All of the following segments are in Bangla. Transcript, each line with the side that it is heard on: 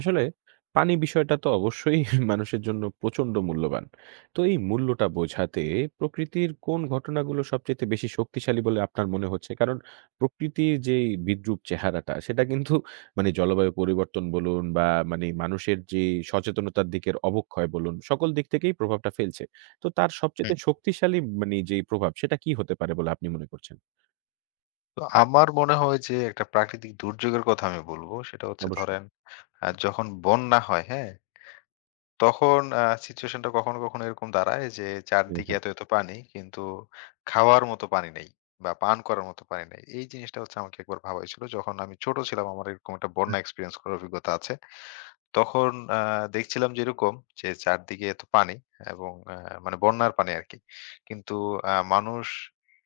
right: আসলে পানি বিষয়টা তো অবশ্যই মানুষের জন্য প্রচন্ড মূল্যবান। তো এই মূল্যটা বোঝাতে প্রকৃতির কোন ঘটনাগুলো সবচাইতে বেশি শক্তিশালী বলে আপনার মনে হচ্ছে? কারণ প্রকৃতির যেই বিদ্রূপ চেহারাটা সেটা কিন্তু মানে জলবায়ু পরিবর্তন বলুন বা মানে মানুষের যে সচেতনতার দিকের অবক্ষয় বলুন, সকল দিক থেকেই প্রভাবটা ফেলছে। তো তার
left: হুম।
right: সবচাইতে শক্তিশালী মানে যেই প্রভাব সেটা কি হতে পারে বলে আপনি মনে করছেন?
left: তো আমার মনে হয় যে একটা প্রাকৃতিক দুর্যোগের কথা আমি বলবো। সেটা হচ্ছে
right: অবশ্যই।
left: ধরেন যখন বন্যা হয়, হ্যাঁ? তখন সিচুয়েশনটা কখনো, কখনো এরকম দাঁড়ায় যে চারদিকে
right: হ্যাঁ,
left: এত পানি কিন্তু খাওয়ার মতো পানি নেই বা পান করার মতো পানি নেই। এই জিনিসটা হচ্ছে আমাকে একবার ভাবাইছিল। যখন আমি ছোট ছিলাম আমার এরকম একটা বন্যা এক্সপেরিয়েন্স করার অভিজ্ঞতা আছে। তখন আ দেখছিলাম যে এরকম যে চারদিকে এত পানি এবং মানে বন্যার পানি আরকি। কিন্তু মানুষ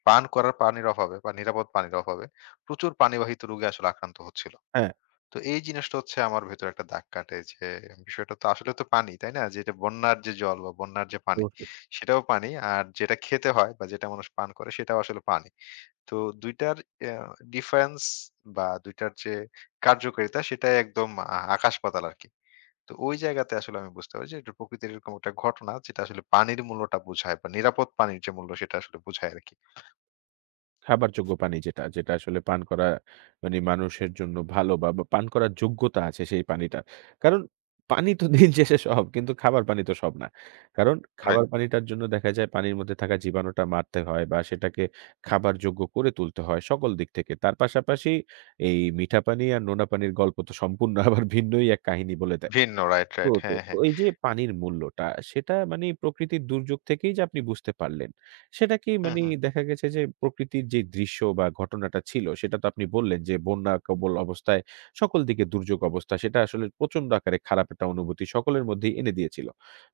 left: পান করার পানির অভাবে বা নিরাপদ পানির অভাবে প্রচুর পানিবাহিত রোগে আসলে আক্রান্ত হচ্ছিল।
right: হ্যাঁ,
left: তো এই জিনিসটা হচ্ছে আমার ভেতরে একটা দাগ কাটে যে বিষয়টা তো আসলে তো পানি, তাই না? যেটা বন্যার যে জল বা বন্যার যে পানি
right: অবশ্যই।
left: সেটাও পানি। আর যেটা খেতে হয় বা যেটা মানুষ পান করে সেটাও আসলে পানি। তো ২ টার অ্যা ডিফারেন্স বা ২ টার যে কার্যকারিতা সেটাই একদম আকাশ পাতাল আরকি। তো ওই জায়গাতে আসলে আমি বুঝতে পারি যে এটা প্রকৃতির এরকম একটা ঘটনা যেটা আসলে পানির মূল্যটা বোঝায় বা নিরাপদ পানির যে মূল্য সেটা আসলে বোঝায় আর কি।
right: খাবারযোগ্য পানি যেটা আসলে পান করা মানে মানুষের জন্য ভালো বা বা পান করার যোগ্যতা আছে সেই পানিটার। কারণ পানি তো দিন শেষে সব, কিন্তু খাবার পানি তো সব না। কারণ
left: রাইট।
right: খাবার পানিটার জন্য দেখা যায় পানির মধ্যে থাকা জীবাণুটা মারতে হয় বা সেটাকে খাবারযোগ্য করে তুলতে হয় সকল দিক থেকে। তার পাশাপাশি এই মিঠা পানি আর নোনা পানির গল্প তো সম্পূর্ণ আবার ভিন্নই এক কাহিনী বলে
left: ভিন্ন রাইট,
right: তো,
left: রাইট।
right: তো,
left: হ্যাঁ,
right: তো
left: হ্যাঁ।
right: এই যে পানির মূল্যটা সেটা মানে প্রকৃতির দুর্যোগ থেকেই যে আপনি বুঝতে পারলেন, সেটা কি
left: হুম,
right: মানে
left: হুম,
right: দেখা গেছে যে প্রকৃতির যে দৃশ্য বা ঘটনাটা ছিল সেটা তো আপনি বললেন যে বন্যা কবল অবস্থায় সকল দিকে দুর্যোগ অবস্থা সেটা আসলে প্রচন্ড আকারে খারাপ একটা অনুভূতি সকলের মধ্যেই এনে দিয়েছিল।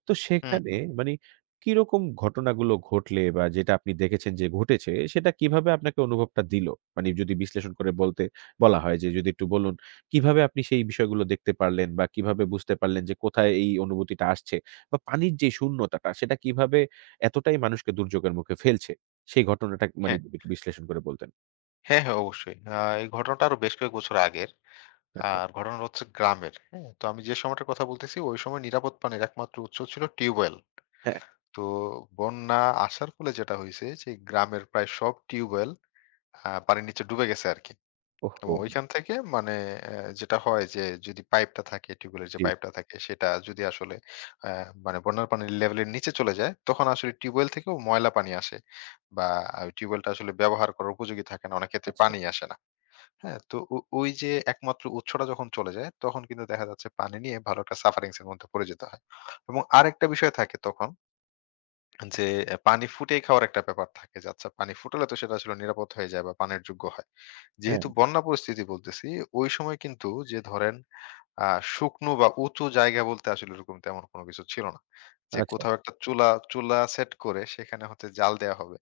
right: তো
left: হুম,
right: সেখানে
left: হুম।
right: মানে কিরকম ঘটনাগুলো ঘটলে বা যেটা আপনি দেখেছেন যে ঘটেছে সেটা কিভাবে আপনাকে অনুভবটা দিল? মানে যদি বিশ্লেষণ করে বলতে বলা হয় যে যদি একটু বলুন? কিভাবে আপনি সেই বিষয়গুলো দেখতে পারলেন বা কিভাবে বুঝতে পারলেন যে কোথায় এই অনুভূতিটা আসছে? বা পানির যে শূন্যতাটা সেটা কিভাবে এতটাই মানুষকে দুর্যোগের মুখে ফেলছে? সেই ঘটনাটা মানে
left: হ্যাঁ,
right: একটু বিশ্লেষণ করে বলতেন।
left: হ্যাঁ, হ্যাঁ অবশ্যই। এই ঘটনাটা আরো বেশ কয়েক বছর আগের।
right: আচ্ছা,
left: আর ঘটনাটা হচ্ছে গ্রামের। হ্যাঁ? তো আমি যে সময়টার কথা বলতেছি ওই সময় নিরাপদ পানির একমাত্র উৎস ছিল টিউবওয়েল।
right: হ্যাঁ।
left: তো বন্যা আসার ফলে যেটা হইছে যে গ্রামের প্রায় সব টিউবওয়েল পানির নিচে ডুবে গেছে আরকি। এবং
right: ওহহো!
left: ঐখান থেকে মানে যেটা হয় যে যদি পাইপটা থাকে টিউবওয়েলের যে
right: জি,
left: পাইপটা থাকে সেটা যদি আসলে অ্যা মানে বন্যার পানির লেভেলের নিচে চলে যায় তখন আসলে টিউবওয়েল থেকেও ময়লা পানি আসে। বা টিউবওয়েলটা আসলে ব্যবহার করার উপযোগী থাকে না। অনেক ক্ষেত্রে
right: আচ্ছা,
left: পানিই আসে না। হ্যাঁ? তো ওই যে একমাত্র উৎসটা যখন চলে যায় তখন কিন্তু দেখা যাচ্ছে পানি নিয়ে ভালো একটা সাফারিংস এর মধ্যে পড়ে যেতে হয়। এবং আরেকটা বিষয় থাকে তখন যে পানি ফুটিয়ে খাওয়ার একটা ব্যাপার থাকে যে আচ্ছা পানি ফুটালে তো সেটা আসলে নিরাপদ হয়ে যায় বা পানের যোগ্য হয়।
right: হ্যাঁ,
left: যেহেতু বন্যা পরিস্থিতি বলতেছি, ওই সময় কিন্তু যে ধরেন আ শুকনো বা উঁচু জায়গা বলতে আসলে ওরকম তেমন কোনো কিছু ছিল না। যে
right: আচ্ছা,
left: কোথাও একটা চুলা সেট করে সেখানে হচ্ছে জাল দেয়া হবে।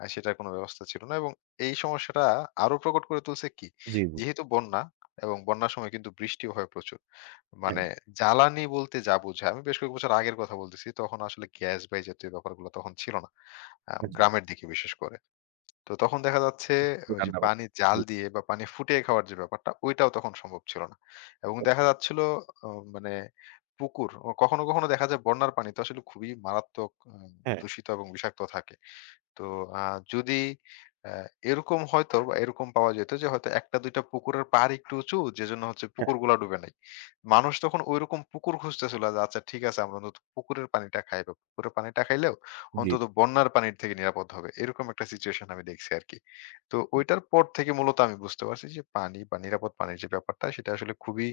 left: সেটার কোনো ব্যবস্থা ছিল না এবং এই সমস্যাটা আরো প্রকট করে তুলছে কি?
right: জি,
left: যেহেতু বন্যা এবং বন্যার সময় কিন্তু বৃষ্টিও হয় প্রচুর। মানে
right: হ্যাঁ,
left: জ্বালানি বলতে যা বোঝায়, আমি বেশ কয়েক বছর আগের কথা বলতেছি। তখন আসলে গ্যাস বা এই জাতীয় ব্যাপারগুলো তখন ছিল না।
right: আচ্ছা,
left: গ্রামের দিকে বিশেষ করে। তো তখন দেখা যাচ্ছে ওই যে
right: রান্নাবান্না।
left: পানি জাল
right: জি,
left: দিয়ে বা পানি ফুটিয়ে খাওয়ার যে ব্যাপারটা, ওইটাও তখন সম্ভব ছিল না। এবং দেখা যাচ্ছিল অ মানে পুকুর, ও কখনো, কখনো দেখা যায় বন্যার পানি তো আসলে খুবই মারাত্মক
right: হ্যাঁ,
left: দূষিত এবং বিষাক্ত থাকে। তো আ যদি আ এরকম হয়তো বা এরকম পাওয়া যেত যে হয়তো ১ টা ২ টা পুকুরের পাড় একটু উঁচু যেজন্য হচ্ছে
right: হ্যাঁ,
left: পুকুরগুলা ডুবে নাই। মানুষ তখন ঐরকম পুকুর খুঁজতেছিল যে আচ্ছা ঠিক আছে আমরা নতুন পুকুরের পানিটা খাই বা পুকুরের পানিটা খাইলেও
right: জি,
left: অন্তত বন্যার পানির থেকে নিরাপদ হবে। এরকম একটা সিচুয়েশন আমি দেখছি আরকি। তো ঐটার পর থেকে মূলত আমি বুঝতে পারছি যে পানি বা নিরাপদ পানির যে ব্যাপারটা সেটা আসলে খুবই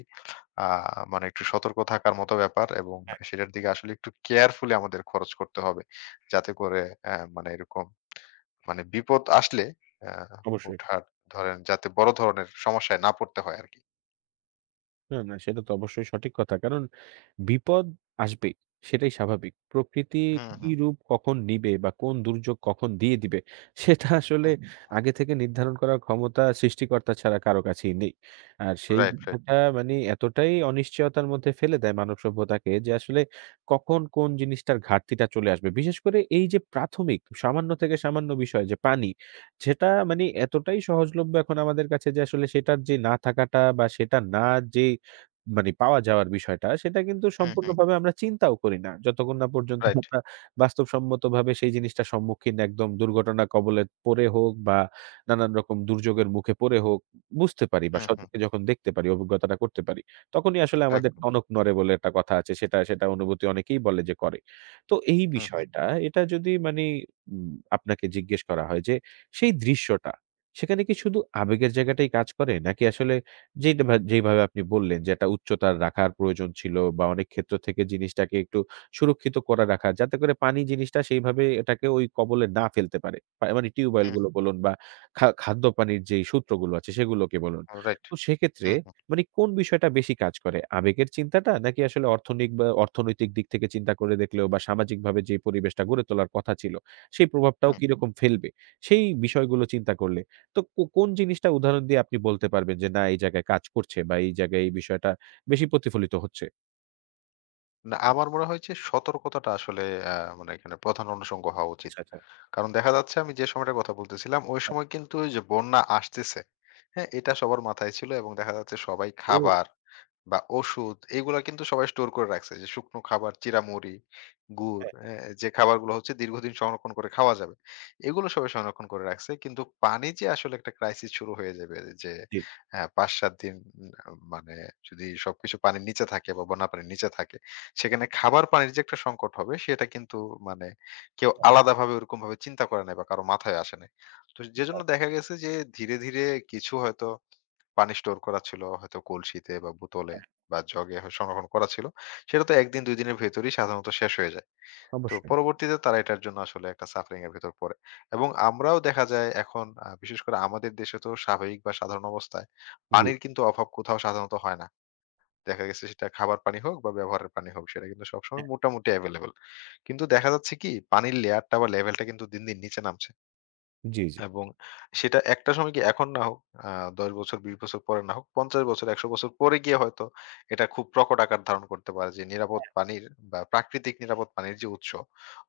left: আ মানে একটু সতর্ক থাকার মতো ব্যাপার এবং
right: হ্যাঁ,
left: সেটার দিকে আসলে একটু কেয়ারফুলি আমাদের খরচ করতে হবে। যাতে করে মানে এরকম মানে বিপদ আসলে আ
right: অবশ্যই।
left: ওঠার ধরেন যাতে বড় ধরনের সমস্যায় না পড়তে হয় আরকি।
right: না, না সেটা তো অবশ্যই সঠিক কথা। কারণ বিপদ আসবেই। সেটাই স্বাভাবিক। প্রকৃতি
left: হুম, হুম,
right: কি রূপ কখন নিবে বা কোন দুর্যোগ কখন দিয়ে দিবে, সেটা আসলে
left: হুম।
right: আগে থেকে নির্ধারণ করার ক্ষমতা সৃষ্টিকর্তা ছাড়া কারো কাছেই নেই। আর সেই
left: রাইট, রাইট।
right: বিষয়টা মানে এতটাই অনিশ্চয়তার মধ্যে ফেলে দেয় মানব সভ্যতাকে যে আসলে কখন কোন জিনিসটার ঘাটতিটা চলে আসবে। বিশেষ করে এই যে প্রাথমিক সামান্য থেকে সামান্য বিষয় যে পানি, সেটা মানে এতটাই সহজলভ্য এখন আমাদের কাছে যে আসলে সেটার যে না থাকাটা বা সেটা না যে মানে পাওয়া যাওয়ার বিষয়টা সেটা কিন্তু
left: হুম, হুম।
right: সম্পূর্ণভাবে আমরা চিন্তাও করি না। যতক্ষণ না পর্যন্ত
left: রাইট।
right: আমরা বাস্তবসম্মতভাবে সেই জিনিসটার সম্মুখীন একদম দুর্ঘটনা কবলে পড়ে হোক বা নানান রকম দুর্যোগের মুখে পড়ে হোক বুঝতে পারি বা
left: হুম, হুম।
right: স্বচক্ষে যখন দেখতে পারি, অভিজ্ঞতাটা করতে পারি। তখনই আসলে আমাদের
left: একদম।
right: টনক নড়ে বলে একটা কথা আছে। সেটা অনুভূতি অনেকেই বলে যে করে। তো এই
left: হুম, হুম।
right: বিষয়টা এটা যদি মানে আপনাকে জিজ্ঞেস করা হয় যে সেই দৃশ্যটা সেখানে কি শুধু আবেগের জায়গাটাই কাজ করে? নাকি আসলে যেটা যেইভাবে আপনি বললেন যে, একটা উচ্চতার রাখার প্রয়োজন ছিল বা অনেক ক্ষেত্র থেকে জিনিসটাকে একটু সুরক্ষিত করে রাখা। যাতে করে পানি জিনিসটা সেইভাবে এটাকে ওই কবলে না ফেলতে পারে। মানে টিউবওয়েল
left: হুম।
right: গুলো বলুন বা খাদ্য পানির যেই সূত্রগুলো আছে সেগুলোকে বলুন।
left: রাইট।
right: তো সেক্ষেত্রে
left: হুম, হুম,
right: মানে কোন বিষয়টা বেশি কাজ করে? আবেগের চিন্তাটা নাকি আসলে অর্থনিক বা অর্থনৈতিক দিক থেকে চিন্তা করে দেখলেও বা সামাজিকভাবে যে পরিবেশটা গড়ে তোলার কথা ছিল, সেই প্রভাবটাও
left: হুম।
right: কিরকম ফেলবে? সেই বিষয়গুলো চিন্তা করলে তো কোন জিনিসটা উদাহরণ দিয়ে আপনি বলতে পারবেন যে, না এই জায়গায় কাজ করছে বা এই জায়গায় এই বিষয়টা বেশি প্রতিফলিত হচ্ছে?
left: না আমার মনে হয় যে সতর্কতাটা আসলে আ মানে এখানে প্রধান অনুষঙ্গ হওয়া উচিত।
right: আচ্ছা, আচ্ছা।
left: কারণ দেখা যাচ্ছে আমি যে সময়টার কথা বলতেছিলাম ওই
right: হ্যাঁ।
left: সময় কিন্তু ওই যে বন্যা আসতেছে। হ্যাঁ? এটা সবার মাথায় ছিল এবং দেখা যাচ্ছে সবাই
right: ও!
left: খাবার বা ওষুধ এগুলা কিন্তু সবাই স্টোর করে রাখছে যে শুকনো খাবার, চিঁড়ামুড়ি, গুড়
right: হ্যাঁ,
left: হ্যাঁ, যে খাবারগুলো হচ্ছে দীর্ঘদিন সংরক্ষণ করে খাওয়া যাবে। এগুলো সবাই সংরক্ষণ করে রাখছে। কিন্তু পানি যে আসলে একটা ক্রাইসিস শুরু হয়ে যাবে যে
right: জি।
left: ৫-৭ দিন মানে যদি সবকিছু পানির নিচে থাকে বা বন্যা পানির নিচে থাকে, সেখানে খাবার পানির যে একটা সংকট হবে সেটা কিন্তু মানে কেউ আলাদাভাবে ওরকমভাবে চিন্তা করে নাই বা কারো মাথায় আসে নাই। তো যেজন্য দেখা গেছে যে ধীরে কিছু হয়তো পানি স্টোর করা ছিল হয়তো কলসিতে বা বোতলে বা জগে হ সংরক্ষণ করা ছিল। সেটা তো ১ দিন ২ দিনের ভেতরেই সাধারণত শেষ হয়ে যায়। তো
right: অবশ্যই।
left: পরবর্তীতে তারা এটার জন্য আসলে একটা suffering এর ভেতর পড়ে। এবং আমরাও দেখা যায় এখন বিশেষ করে আমাদের দেশে তো স্বাভাবিক বা সাধারণ অবস্থায়
right: জি।
left: পানির কিন্তু অভাব কোথাও সাধারণত হয় না। দেখা গেছে সেটা খাবার পানি হোক বা ব্যবহারের পানি হোক সেটা কিন্তু সবসময়
right: হ্যাঁ।
left: মোটামুটি এভেইলেবল। কিন্তু দেখা যাচ্ছে কি পানির লেয়ারটা বা লেভেলটা কিন্তু দিন নিচে নামছে।
right: জি, জি।
left: এবং সেটা একটা সময় কি এখন না হোক আ ১০ বছর ২০ বছর পরে না হোক ৫০ বছর ১০০ বছর পরে গিয়ে হয়তো এটা খুব প্রকট আকার ধারণ করতে পারে যে নিরাপদ পানির বা প্রাকৃতিক নিরাপদ পানির যে উৎস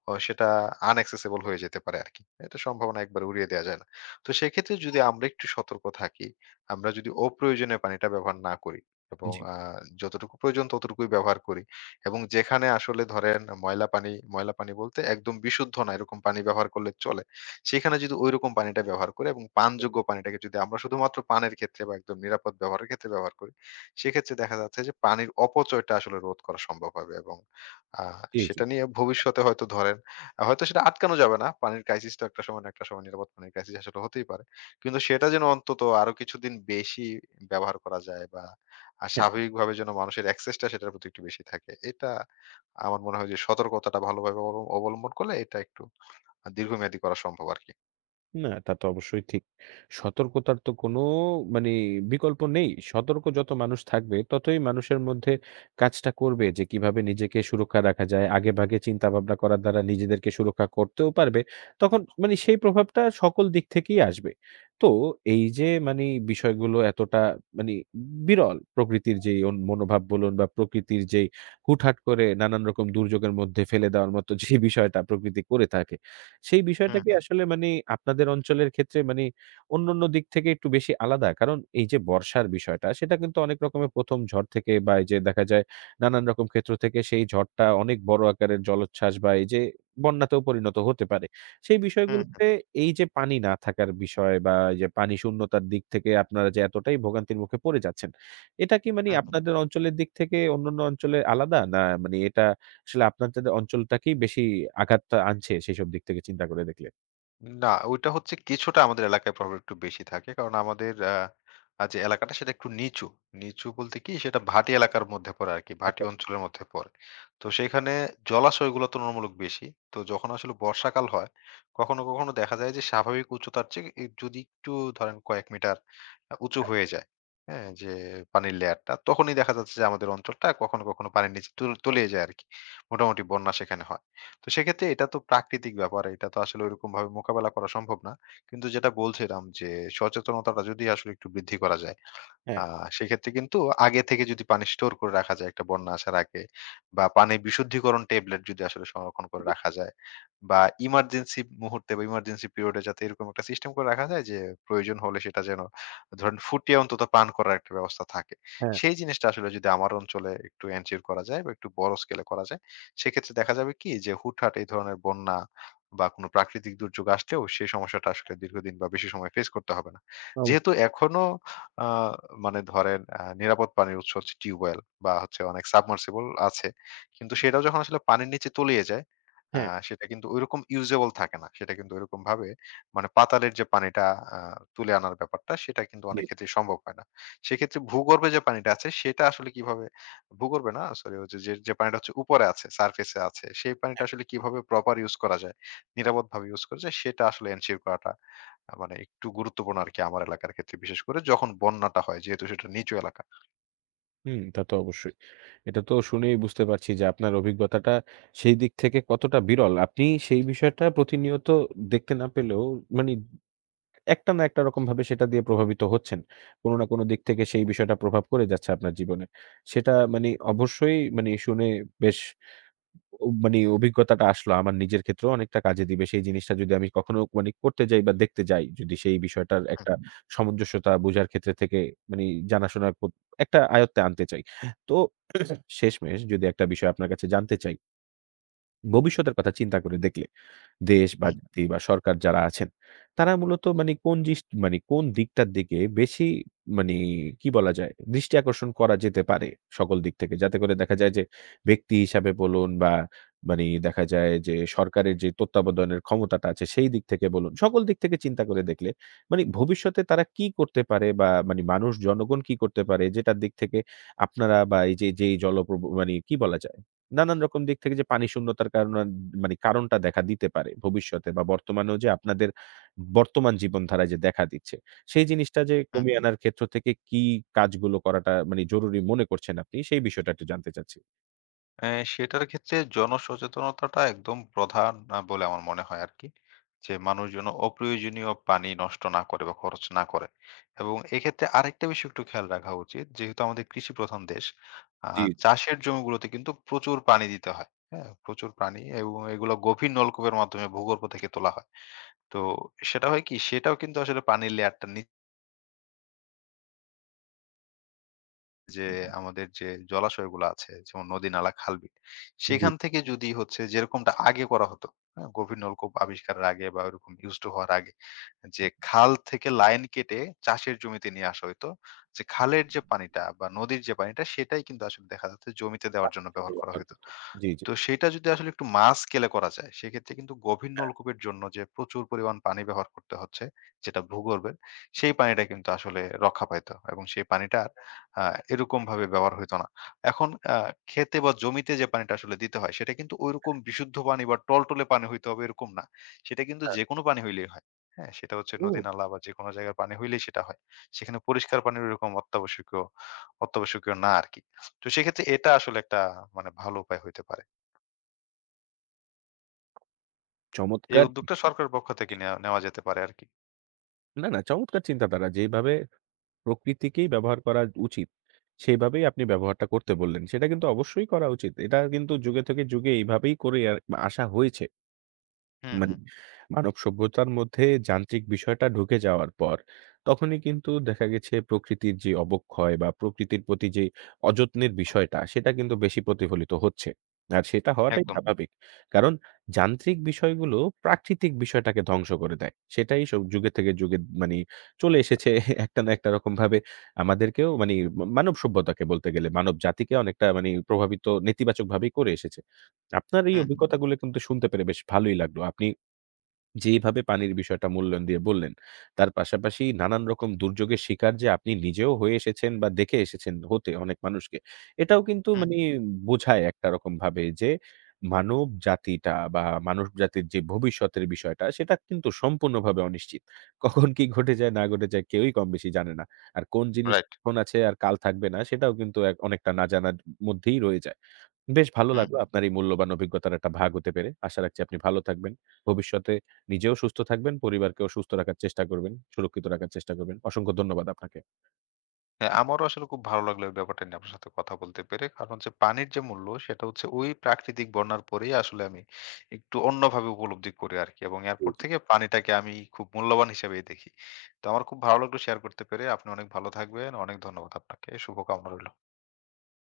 left: সেটা আনএক্সেসিবল হয়ে যেতে পারে আরকি। এটার সম্ভাবনা একবারে উড়িয়ে দেয়া যায় না। তো সেক্ষেত্রে যদি আমরা একটু সতর্ক থাকি, আমরা যদি অপ্রয়োজনীয় পানিটা ব্যবহার না করি এবং
right: জি,
left: যতটুকু প্রয়োজন ততটুকুই ব্যবহার করি এবং যেখানে আসলে ধরেন ময়লা পানি বলতে একদম বিশুদ্ধ না এরকম পানি ব্যবহার করলে চলে সেখানে যদি ঐরকম পানিটা ব্যবহার করে এবং পানযোগ্য পানিটাকে যদি আমরা শুধুমাত্র পানের ক্ষেত্রে বা একদম নিরাপদ ব্যবহারের ক্ষেত্রে ব্যবহার করি, সেক্ষেত্রে দেখা যাচ্ছে যে পানির অপচয়টা আসলে রোধ করা সম্ভব হবে এবং আ
right: জি, জি।
left: সেটা নিয়ে ভবিষ্যতে হয়তো ধরেন হয়তো সেটা আটকানো যাবে না। পানির ক্রাইসিস তো একটা সময় না একটা সময় নিরাপদ পানির ক্রাইসিস আসলে হতেই পারে। কিন্তু সেটা যেন অন্তত আরো কিছুদিন বেশি ব্যবহার করা যায় বা স্বাভাবিকভাবে যেন মানুষের access টা সেটার প্রতি একটু বেশি থাকে। এটা আমার মনে হয় যে সতর্কতাটা ভালোভাবে অবলম্বন করলে এটা একটু দীর্ঘমেয়াদী করা সম্ভব আরকি।
right: না, তা তো অবশ্যই ঠিক। সতর্কতার তো কোনো মানে বিকল্প নেই। সতর্ক যত মানুষ থাকবে, ততই মানুষের মধ্যে কাজটা করবে যে কিভাবে নিজেকে সুরক্ষা রাখা যায়। আগেভাগে চিন্তাভাবনা করার দ্বারা নিজেদেরকে সুরক্ষা করতেও পারবে। তখন মানে সেই প্রভাবটা সকল দিক থেকেই আসবে। তো এই যে মানি বিষয়গুলো এতটা মানি বিরল প্রকৃতির যেই মনোভাব বলুন বা প্রকৃতির যেই হুটহাট করে নানান রকম দুর্যোগের মধ্যে ফেলে দেওয়ার মতো যে বিষয়টা প্রকৃতি করে থাকে। সেই
left: হুম,
right: বিষয়টাকে
left: হুম,
right: আসলে মানে আপনাদের অঞ্চলের ক্ষেত্রে মানে অন্যান্য দিক থেকে একটু বেশি আলাদা। কারণ এই যে বর্ষার বিষয়টা সেটা কিন্তু অনেক রকমের ১ম ঝড় থেকে বা এই যে দেখা যায় নানান রকম ক্ষেত্র থেকে সেই ঝড়টা অনেক বড় আকারের জলোচ্ছ্বাস বা এই যে বন্যাতেও পরিণত হতে পারে। সেই
left: হুম, হুম,
right: বিষয়গুলোতে এই যে পানি না থাকার বিষয় বা এই যে পানি শূন্যতার দিক থেকে আপনারা যে এতটাই ভোগান্তির মুখে পড়ে যাচ্ছেন, এটা কি মানে
left: হুম, হুম।
right: আপনাদের অঞ্চলের দিক থেকে অন্যান্য অঞ্চলে আলাদা? না মানে এটা আসলে আপনাদের অঞ্চলটাকেই বেশি আঘাতটা আনছে সেইসব দিক থেকে চিন্তা করে দেখলে।
left: না, ওইটা হচ্ছে কিছুটা আমাদের এলাকায় প্রভাব একটু বেশি থাকে। কারণ আমাদের আ আ যে এলাকাটা সেটা একটু নিচু। নিচু বলতে কি সেটা ভাটি এলাকার মধ্যে পড়ে আরকি। ভাটি
right: আচ্ছা,
left: অঞ্চলের মধ্যে পড়ে। তো সেখানে জলাশয়গুলো তুলনামূলক বেশি। তো যখন আসলে বর্ষাকাল হয়, কখনো, কখনো দেখা যায় যে স্বাভাবিক উচ্চতার চেয়ে এ যদি একটু ধরেন কয়েক মিটার উঁচু হয়ে যায়, হ্যাঁ? যে পানির লেয়ারটা তখনই দেখা যাচ্ছে যে আমাদের অঞ্চলটা কখনো, কখনো পানির নিচে তলিয়ে যায় আরকি। মোটামুটি বন্যা সেখানে হয়। তো সেক্ষেত্রে এটা তো প্রাকৃতিক ব্যাপার। এটা তো আসলে ঐরকমভাবে মোকাবেলা করা সম্ভব না। কিন্তু যেটা বলছিলাম যে সচেতনতাটা যদি আসলে একটু বৃদ্ধি করা যায় আ
right: হ্যাঁ,
left: সেক্ষেত্রে কিন্তু আগে থেকে যদি পানি স্টোর করে রাখা যায় একটা বন্যা আসার আগে বা পানি বিশুদ্ধীকরণ ট্যাবলেট যদি আসলে সংরক্ষণ করে
right: জি,
left: রাখা যায় বা ইমার্জেন্সি মুহূর্তে বা ইমার্জেন্সি পিরিয়ডে যাতে এরকম একটা সিস্টেম করে রাখা যায় যে প্রয়োজন হলে সেটা যেন ধরেন ফুটিয়ে অন্তত পান করার একটা ব্যবস্থা থাকে।
right: হ্যাঁ,
left: সেই জিনিসটা আসলে যদি আমার অঞ্চলে একটু এনশিওর করা যায় বা একটু বড় স্কেলে করা যায়, সেক্ষেত্রে দেখা যাবে কি যে হুটহাট এই ধরনের বন্যা বা কোনো প্রাকৃতিক দুর্যোগ আসলেও সেই সমস্যাটা আসলে দীর্ঘদিন বা বেশি সময় ফেস করতে হবে না। যেহেতু
right: অবশ্যই।
left: এখনো আ মানে ধরেন নিরাপদ পানির উৎস হচ্ছে টিউবওয়েল বা হচ্ছে অনেক সাবমার্সিবল আছে। কিন্তু সেটাও যখন আসলে পানির নিচে তলিয়ে যায়, আ
right: হ্যাঁ,
left: সেটা কিন্তু ঐরকম ইউজেবল থাকে না। সেটা কিন্তু ঐরকমভাবে মানে পাতালের যে পানিটা আ তুলে আনার ব্যাপারটা সেটা কিন্তু
right: জি,
left: অনেক
right: জি।
left: ক্ষেত্রেই সম্ভব হয় না। সেক্ষেত্রে ভূগর্ভে যে পানিটা আছে সেটা আসলে কিভাবে ভূগর্ভে না সরি হচ্ছে যে, যে পানিটা হচ্ছে উপরে আছে, সারফেস এ আছে সেই পানিটা আসলে কিভাবে প্রপার ইউজ করা যায়, নিরাপদভাবে ইউজ করা যায় সেটা আসলে এনশিওর করাটা মানে একটু গুরুত্বপূর্ণ আরকি আমার এলাকার ক্ষেত্রে বিশেষ করে যখন বন্যাটা হয় যেহেতু সেটা নিচু এলাকা।
right: হুম, তা তো অবশ্যই। এটা তো শুনেই বুঝতে পারছি যে আপনার অভিজ্ঞতাটা সেই দিক থেকে কতটা বিরল। আপনি সেই বিষয়টা প্রতিনিয়ত দেখতে না পেলেও মানি একটা না একটা রকমভাবে সেটা দিয়ে প্রভাবিত হচ্ছেন। কোন না কোন দিক থেকে সেই বিষয়টা প্রভাব করে যাচ্ছে আপনার জীবনে। সেটা মানি অবশ্যই মানি শুনে বেশ ও মানে অভিজ্ঞতাটা আসলো আমার নিজের ক্ষেত্রেও অনেকটা কাজে দিবে। সেই জিনিসটা যদি আমি কখনো মানে করতে যাই বা দেখতে যাই, যদি সেই বিষয়টার
left: হুম,
right: একটা হুম। সামঞ্জস্যতা বোঝার ক্ষেত্রে থেকে মানে জানাশোনার একটা আয়ত্তে আনতে চাই। তো শেষমেশ যদি একটা বিষয় আপনার কাছে জানতে চাই, ভবিষ্যতের কথা চিন্তা করে দেখলে দেশ বা
left: হুম,
right: জাতি বা সরকার যারা আছেন, তারা মূলত মানে কোন মানে কোন দিকটার দিকে বেশি মানে কি বলা যায়? দৃষ্টি আকর্ষণ করা যেতে পারে সকল দিক থেকে। যাতে করে দেখা যায় যে ব্যক্তি হিসাবে বলুন বা মানে দেখা যায় যে সরকারের যে তত্ত্বাবধানের ক্ষমতাটা আছে সেই দিক থেকে বলুন, সকল দিক থেকে চিন্তা করে দেখলে মানে ভবিষ্যতে তারা কি করতে পারে বা মানে মানুষ জনগণ কি করতে পারে যেটার দিক থেকে আপনারা বা এই যে যেই মানে কি বলা যায়? নানান রকম দিক থেকে যে পানি শূন্যতার কারণ মানে কারণটা দেখা দিতে পারে ভবিষ্যতে বা বর্তমানেও যে আপনাদের বর্তমান জীবনধারায় যে দেখা দিচ্ছে, সেই জিনিসটা যে
left: হুম।
right: কমিয়ে আনার ক্ষেত্র থেকে কি কাজগুলো করাটা মানে জরুরি মনে করছেন আপনি সেই বিষয়টা একটু জানতে চাচ্ছি?
left: সেটার ক্ষেত্রে জনসচেতনতাটা একদম প্রধান বলে আমার মনে হয় আরকি। যে মানুষ যেন অপ্রয়োজনীয় পানি নষ্ট না করে বা খরচ না করে। এবং এক্ষেত্রে আরেকটা বিষয় একটু খেয়াল রাখা উচিত। যেহেতু আমাদের কৃষি প্রধান দেশ, আ
right: জি,
left: চাষের জমিগুলোতে কিন্তু প্রচুর পানি দিতে হয়। হ্যাঁ? প্রচুর পানি এবং এগুলো গভীর নলকূপের মাধ্যমে ভূগর্ভ থেকে তোলা হয়। তো সেটা হয় কি? সেটাও কিন্তু আসলে পানির লেয়ারটা যে আমাদের যে জলাশয়গুলো আছে যেমন নদী, নালা, খাল-বিল
right: জি।
left: সেখান থেকে যদি হচ্ছে যেরকমটা আগে করা হতো, হ্যাঁ? গভীর নলকূপ আবিষ্কারের আগে বা ওরকম used to হওয়ার আগে যে খাল থেকে লাইন কেটে চাষের জমিতে নিয়ে আসা হইতো। যে খালের যে পানিটা বা নদীর যে পানিটা সেটাই কিন্তু আসলে দেখা যাচ্ছে জমিতে দেওয়ার জন্য
right: কাজটা
left: ব্যবহার করা
right: ব্যবহার
left: হইতো।
right: করতে হবে। জি, জি।
left: তো সেটা যদি আসলে একটু মাস স্কেলে করা যায় সেক্ষেত্রে কিন্তু গভীর
right: হ্যাঁ,
left: নলকূপের জন্য যে প্রচুর পরিমাণ পানি ব্যবহার করতে হচ্ছে যেটা ভূগর্ভের সেই পানিটা কিন্তু আসলে রক্ষা পাইতো এবং সেই পানিটা আর, এরকম ভাবে ব্যবহার হইতো না এখন খেতে বা জমিতে যে পানিটা আসলে দিতে হয় সেটা কিন্তু ওইরকম বিশুদ্ধ পানি বা টলটলে পানি হইতে হবে এরকম না সেটা কিন্তু
right: হ্যাঁ।
left: যে কোনো পানি হইলেই হয় হ্যাঁ সেটা হচ্ছে নদী
right: ও
left: নালা বা যে কোনো জায়গার পানি হইলেই সেটা হয় সেখানে পরিষ্কার পানির এরকম অত্যাবশ্যকীয় অত্যাবশ্যকীয় না আর কি তো সেক্ষেত্রে এটা আসলে একটা মানে ভালো উপায় হইতে পারে এই
right: চমৎকার!
left: উদ্যোগটা সরকারের পক্ষ থেকে নেওয়া যেতে পারে আরকি।
right: না, না চমৎকার চিন্তাধারা। যেইভাবে প্রকৃতিকেই ব্যবহার করা উচিত, সেইভাবেই আপনি ব্যবহারটা করতে বললেন। সেটা কিন্তু অবশ্যই করা উচিত। এটা কিন্তু যুগে থেকে যুগে এইভাবেই করে আর আসা হয়েছে।
left: হুম,
right: মানে
left: হুম।
right: মানব সভ্যতার মধ্যে যান্ত্রিক বিষয়টা ঢুকে যাওয়ার পর, তখনই কিন্তু দেখা গেছে প্রকৃতির যে অবক্ষয় বা প্রকৃতির প্রতি যে অযত্নের বিষয়টা, সেটা কিন্তু বেশি প্রতিফলিত হচ্ছে। আর সেটা হওয়াটাই হুম।
left: একদম।
right: স্বাভাবিক। কারণ যান্ত্রিক বিষয়গুলো প্রাকৃতিক বিষয়টাকে ধ্বংস করে দেয়। সেটাই সব যুগে থেকে যুগে মানে চলে এসেছে একটা না একটা রকমভাবে আমাদেরকেও মানে মানব সভ্যতাকে বলতে গেলে, মানব জাতিকে অনেকটা মানে প্রভাবিত নেতিবাচকভাবেই করে এসেছে। আপনার এই
left: হুম,
right: হুম।
left: হুম।
right: অভিজ্ঞতাগুলো কিন্তু শুনতে পেরে বেশ ভালোই লাগলো। আপনি যেইভাবে পানির বিষয়টা মূল্যায়ন দিয়ে বললেন, তার পাশাপাশি নানান রকম দুর্যোগের শিকার যে আপনি নিজেও হয়ে এসেছেন বা দেখে এসেছেন হতে অনেক মানুষকে, এটাও কিন্তু
left: হুম,
right: মানি
left: রাইট
right: বোঝায় একটা রকমভাবে যে মানব জাতিটা বা মানব জাতির যে ভবিষ্যতের বিষয়টা সেটা কিন্তু সম্পূর্ণভাবে অনিশ্চিত। কখন কি ঘটে যায় না ঘটে যায় কেউই কম বেশি জানে না। আর কোন
left: হুম।
right: জিনিস
left: রাইট।
right: এখন আছে আর কাল থাকবে না সেটাও কিন্তু এক অনেকটা না জানার মধ্যেই রয়ে যায়। বেশ ভালো
left: হুম,
right: লাগলো
left: হুম।
right: আপনার এই মূল্যবান অভিজ্ঞতার একটা ভাগ হতে পেরে। আশা রাখছি আপনি ভালো থাকবেন। ভবিষ্যতে নিজেও সুস্থ থাকবেন, পরিবারকেও সুস্থ রাখার চেষ্টা করবেন, সুরক্ষিত রাখার চেষ্টা করবেন। অসংখ্য ধন্যবাদ আপনাকে।
left: হ্যাঁ, আমারও আসলে খুব ভালো লাগলো এই ব্যাপারটা নিয়ে আপনার সাথে কথা বলতে পেরে। কারণ হচ্ছে পানির যে মূল্য সেটা হচ্ছে ওই প্রাকৃতিক বন্যার পরেই আসলে আমি একটু অন্যভাবে উপলব্ধি করি আরকি। এবং
right: জি।
left: এরপর
right: জি।
left: থেকে পানিটাকে আমি খুব মূল্যবান হিসেবেই দেখি। তো আমার খুব ভালো লাগলো শেয়ার করতে পেরে। আপনি অনেক ভালো থাকবেন। অনেক ধন্যবাদ আপনাকে। শুভকামনা রইলো।